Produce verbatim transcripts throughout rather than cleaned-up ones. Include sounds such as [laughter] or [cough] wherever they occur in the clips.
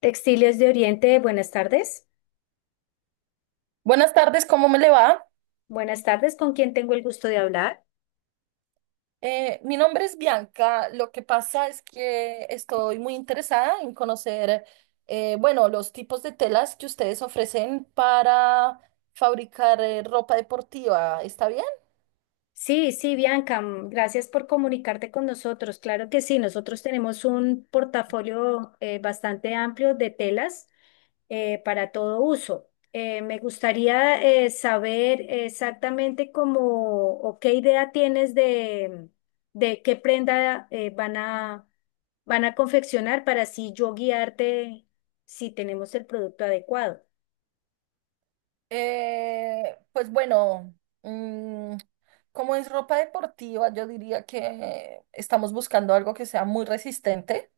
Textiles de Oriente, buenas tardes. Buenas tardes, ¿cómo me le va? Buenas tardes, ¿con quién tengo el gusto de hablar? Eh, mi nombre es Bianca. Lo que pasa es que estoy muy interesada en conocer, eh, bueno, los tipos de telas que ustedes ofrecen para fabricar eh, ropa deportiva. ¿Está bien? Sí, sí, Bianca, mm, gracias por comunicarte con nosotros. Claro que sí, nosotros tenemos un portafolio eh, bastante amplio de telas eh, para todo uso. Eh, me gustaría eh, saber exactamente cómo o qué idea tienes de, de qué prenda eh, van a, van a confeccionar para así yo guiarte si tenemos el producto adecuado. Eh, pues bueno, mm, como es ropa deportiva, yo diría que estamos buscando algo que sea muy resistente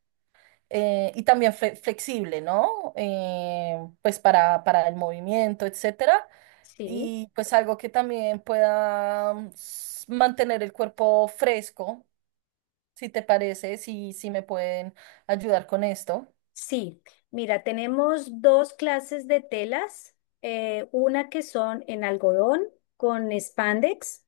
eh, y también fle- flexible, ¿no? Eh, pues para, para el movimiento, etcétera. Sí. Y pues algo que también pueda mm, s- mantener el cuerpo fresco, si te parece, si, si me pueden ayudar con esto. Sí, mira, tenemos dos clases de telas, eh, una que son en algodón con spandex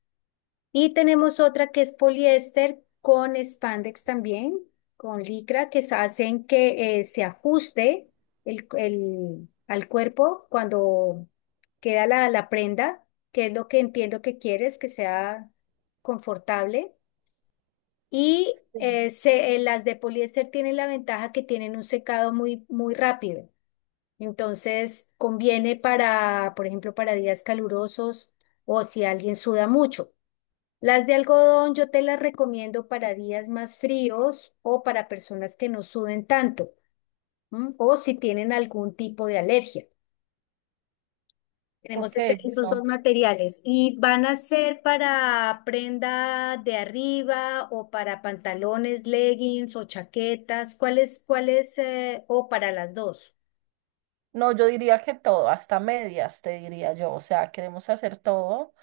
y tenemos otra que es poliéster con spandex también, con licra, que se hacen que eh, se ajuste el, el- al cuerpo cuando queda la, la prenda, que es lo que entiendo que quieres, que sea confortable. Y Sí. eh, se- eh, las de poliéster tienen la ventaja que tienen un secado muy, muy rápido. Entonces, conviene para, por ejemplo, para días calurosos o si alguien suda mucho. Las de algodón yo te las recomiendo para días más fríos o para personas que no suden tanto, ¿m? O si tienen algún tipo de alergia. Ok, Tenemos ese- esos dos bueno. materiales y van a ser para prenda de arriba o para pantalones, leggings o chaquetas, ¿cuáles, cuáles, eh, o para las dos? No, yo diría que todo, hasta medias, te diría yo. O sea, queremos hacer todo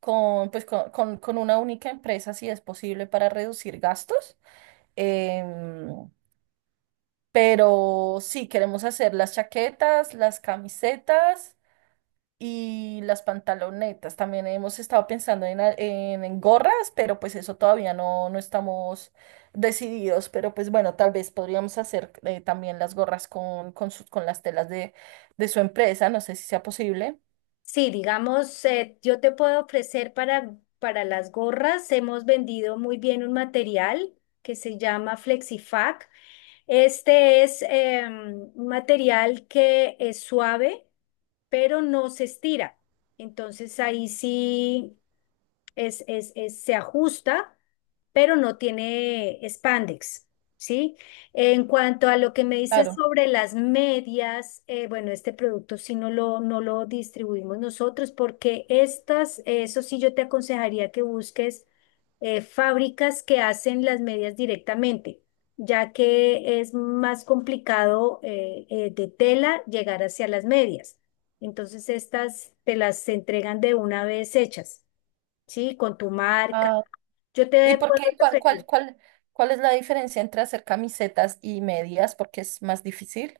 con, pues, con, con- con una única empresa, si es posible, para reducir gastos. Em, pero sí, queremos hacer las chaquetas, las camisetas y las pantalonetas. También hemos estado pensando en, a- en, en gorras, pero pues eso todavía no, no estamos decididos. Pero pues bueno, tal vez podríamos hacer eh, también las gorras con, con, su- con las telas de, de su empresa. No sé si sea posible. Sí, digamos, eh, yo te puedo ofrecer para, para las gorras, hemos vendido muy bien un material que se llama FlexiFac. Este es eh, un material que es suave, pero no se estira. Entonces ahí sí es, es, es- se ajusta, pero no tiene spandex, ¿sí? En cuanto a lo que me dices Claro. sobre las medias, eh, bueno, este producto sí no lo, no lo distribuimos nosotros porque estas, eso sí yo te aconsejaría que busques eh, fábricas que hacen las medias directamente, ya que es más complicado eh, eh, de tela llegar hacia las medias. Entonces estas te las entregan de una vez hechas, ¿sí? Con tu marca. Ah, Yo ¿y te por puedo qué? ¿Cuál, cuál, referir cuál, ¿Cuál es la diferencia entre hacer camisetas y medias? Porque es más difícil.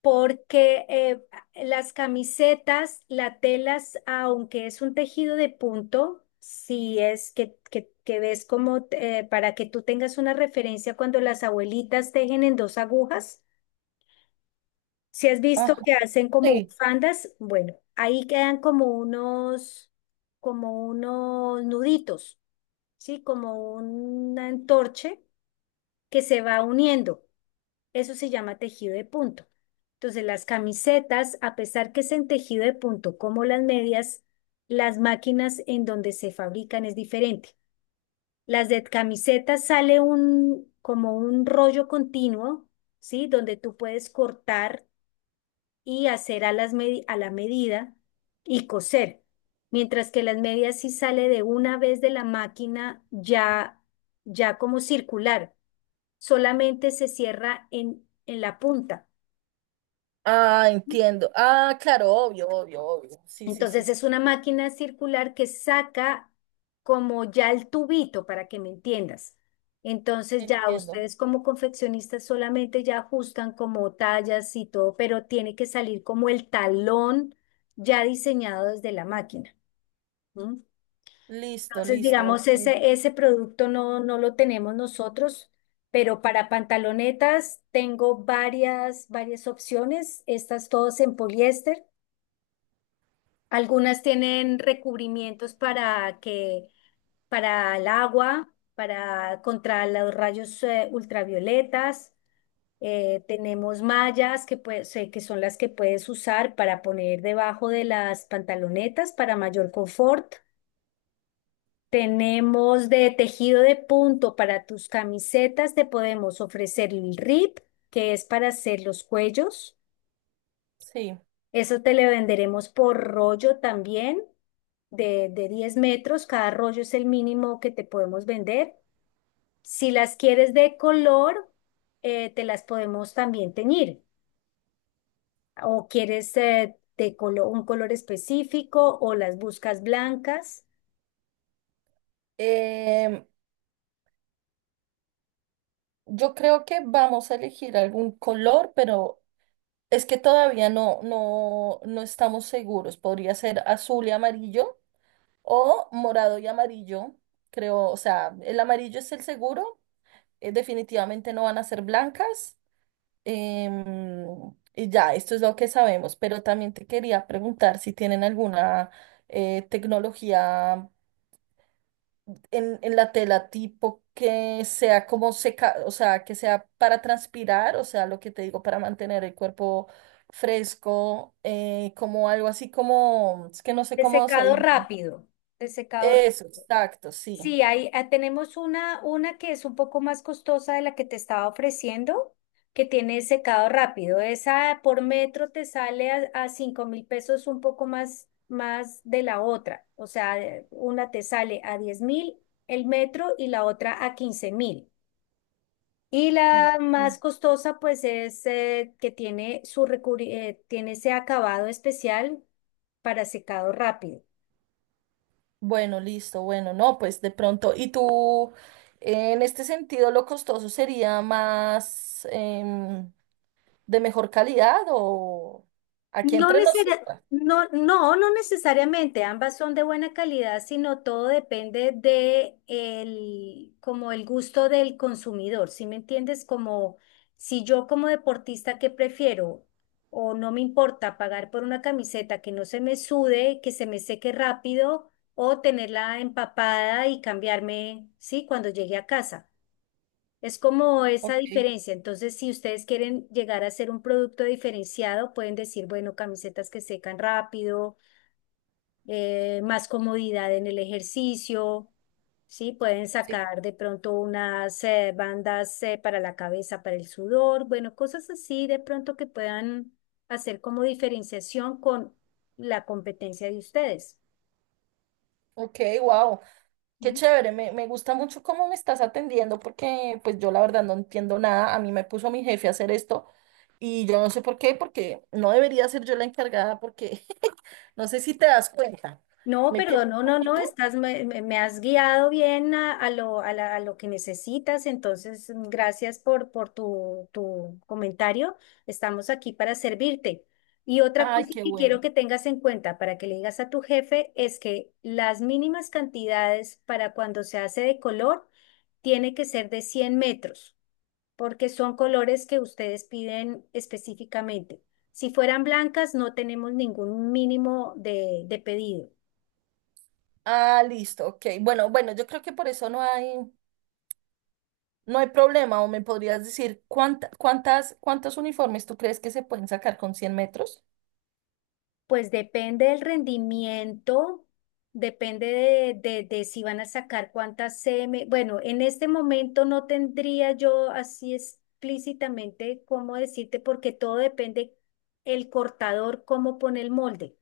porque eh, las camisetas, la telas, aunque es un tejido de punto, si es que, que, que ves, como eh, para que tú tengas una referencia, cuando las abuelitas tejen en dos agujas, si has visto Ajá, que hacen como sí. bufandas, bueno, ahí quedan como unos, como unos nuditos, ¿sí? Como un entorche que se va uniendo. Eso se llama tejido de punto. Entonces, las camisetas, a pesar que es en tejido de punto como las medias, las máquinas en donde se fabrican es diferente. Las de camisetas sale un, como un rollo continuo, ¿sí? Donde tú puedes cortar y hacer a, las medi- a la medida y coser. Mientras que las medias sí sale de una vez de la máquina ya, ya como circular. Solamente se cierra en, en la punta. Ah, entiendo. Ah, claro, obvio, obvio, obvio. Sí, sí, sí, Entonces sí. es una máquina circular que saca como ya el tubito, para que me entiendas. Entonces ya Entiendo. ustedes como confeccionistas solamente ya ajustan como tallas y todo, pero tiene que salir como el talón ya diseñado desde la máquina. ¿M? Listo, Entonces, listo. digamos, Ok. ese, ese producto no, no lo tenemos nosotros, pero para pantalonetas tengo varias, varias opciones, estas todas en poliéster. Algunas tienen recubrimientos para que, para el agua, para contra los rayos eh, ultravioletas. Eh, tenemos mallas que, pues, eh, que son las que puedes usar para poner debajo de las pantalonetas para mayor confort. Tenemos de tejido de punto para tus camisetas. Te podemos ofrecer el rip, que es para hacer los cuellos. Sí. Eso te le venderemos por rollo también, de, de diez metros. Cada rollo es el mínimo que te podemos vender. Si las quieres de color, eh, te las podemos también teñir. O quieres eh, de colo- un color específico o las buscas blancas. Em, yo creo que vamos a elegir algún color, pero es que todavía no, no, no estamos seguros. Podría ser azul y amarillo o morado y amarillo. Creo, o sea, el amarillo es el seguro. Eh, definitivamente no van a ser blancas. Em, y ya, esto es lo que sabemos. Pero también te quería preguntar si tienen alguna eh, tecnología en, en la tela tipo que sea como seca, o sea, que sea para transpirar, o sea, lo que te digo, para mantener el cuerpo fresco, eh, como algo así como, es que no sé De cómo se secado dice. rápido. De secado Eso, exacto, sí. Sí, ahí ah, tenemos una, una que es un poco más costosa de la que te estaba ofreciendo, que tiene secado rápido. Esa por metro te sale a, a cinco mil pesos un poco más, más de la otra. O sea, de- una te sale a diez mil el metro y la otra a quince mil. Y Ok. la más costosa pues es eh, que tiene, su recubri- eh, tiene ese acabado especial para secado rápido. Bueno, listo, bueno, no, pues de pronto, y tú, en este sentido, lo costoso sería más em, de mejor calidad o aquí No entre necesaria- nosotras. no, no, no necesariamente, ambas son de buena calidad, sino todo depende de el, como el gusto del consumidor, ¿sí me entiendes? Como si yo como deportista, ¿que prefiero? O no me importa pagar por una camiseta que no se me sude, que se me seque rápido, o tenerla empapada y cambiarme, ¿sí? Cuando llegue a casa. Es como esa Ok, diferencia. Entonces, si ustedes quieren llegar a ser un producto diferenciado, pueden decir, bueno, camisetas que secan rápido, eh, más comodidad en el ejercicio, ¿sí? Pueden sí. sacar de pronto unas eh, bandas eh, para la cabeza, para el sudor, bueno, cosas así de pronto que puedan hacer como diferenciación con la competencia de ustedes. Ok, wow. Qué ¿No? chévere, me, me gusta mucho cómo me estás atendiendo porque pues yo la verdad no entiendo nada, a mí me puso mi jefe a hacer esto y yo no sé por qué, porque no debería ser yo la encargada porque [laughs] no sé si te das cuenta, No, me pierdo perdón, un no, no, no, poquito. estás, me, me- me has guiado bien a, a lo, a la- a lo que necesitas, entonces mm, gracias por, por tu, tu comentario, estamos aquí para servirte. Y otra Ay, cosa qué que quiero bueno. que tengas en cuenta para que le digas a tu jefe es que las mínimas cantidades para cuando se hace de color tiene que ser de cien metros, porque son colores que ustedes piden específicamente. Si fueran blancas, no tenemos ningún mínimo de de pedido. Ah, listo, ok. Bueno, bueno, yo creo que por eso no hay. No hay problema, o me podrías decir cuánta- cuántas, ¿cuántos uniformes tú crees que se pueden sacar con cien metros? Pues depende del rendimiento, depende de, de- de si van a sacar cuántas C M. Bueno, en este momento no tendría yo así explícitamente cómo decirte, porque todo depende el cortador, cómo pone el molde.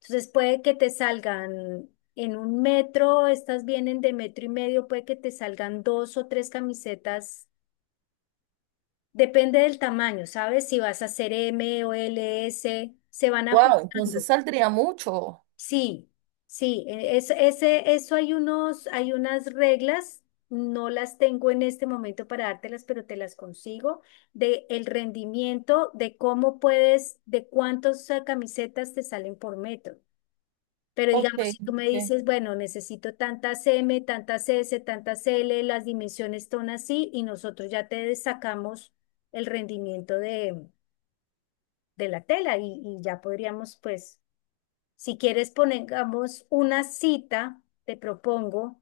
Entonces puede que te salgan en un metro, estas vienen de metro y medio, puede que te salgan dos o tres camisetas. Depende del tamaño, ¿sabes? Si vas a hacer M o l s se van Wow, entonces ajustando. saldría mucho. Sí, sí, e- es, ese, eso, hay unos, hay unas reglas, no las tengo en este momento para dártelas, pero te las consigo, de el rendimiento, de cómo puedes, de cuántas eh, camisetas te salen por metro. Pero Ok, digamos, si tú me ok. dices, bueno, necesito tantas M, tantas S, tantas L, las dimensiones son así, y nosotros ya te sacamos el rendimiento de, de la tela y, y ya podríamos, pues si quieres, pongamos una cita, te propongo,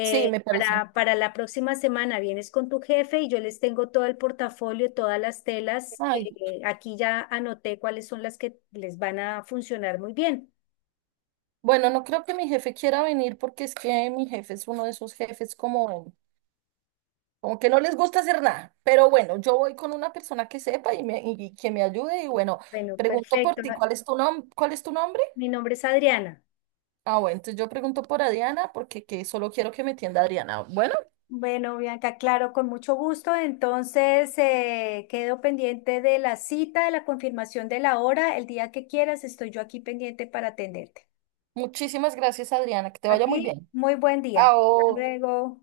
Sí, me parece. para, para la próxima semana. Vienes con tu jefe y yo les tengo todo el portafolio, todas las telas que Ay, eh, aquí ya anoté cuáles son las que les van a funcionar muy bien. bueno, no creo que mi jefe quiera venir porque es que mi jefe es uno de esos jefes como. Como que no les gusta hacer nada. Pero bueno, yo voy con una persona que sepa y, me, y que me ayude. Y bueno, Bueno, pregunto por perfecto. ti, ¿cuál es tu nom- ¿cuál es tu nombre? Mi nombre es Adriana. Ah, bueno, entonces yo pregunto por Adriana porque que solo quiero que me entienda Adriana. Bueno, Bueno, Bianca, claro, con mucho gusto. Entonces, eh, quedo pendiente de la cita, de la confirmación de la hora. El día que quieras, estoy yo aquí pendiente para atenderte. muchísimas gracias, Adriana. Que te A vaya muy ti, bien. muy buen día. Hasta Chao. luego.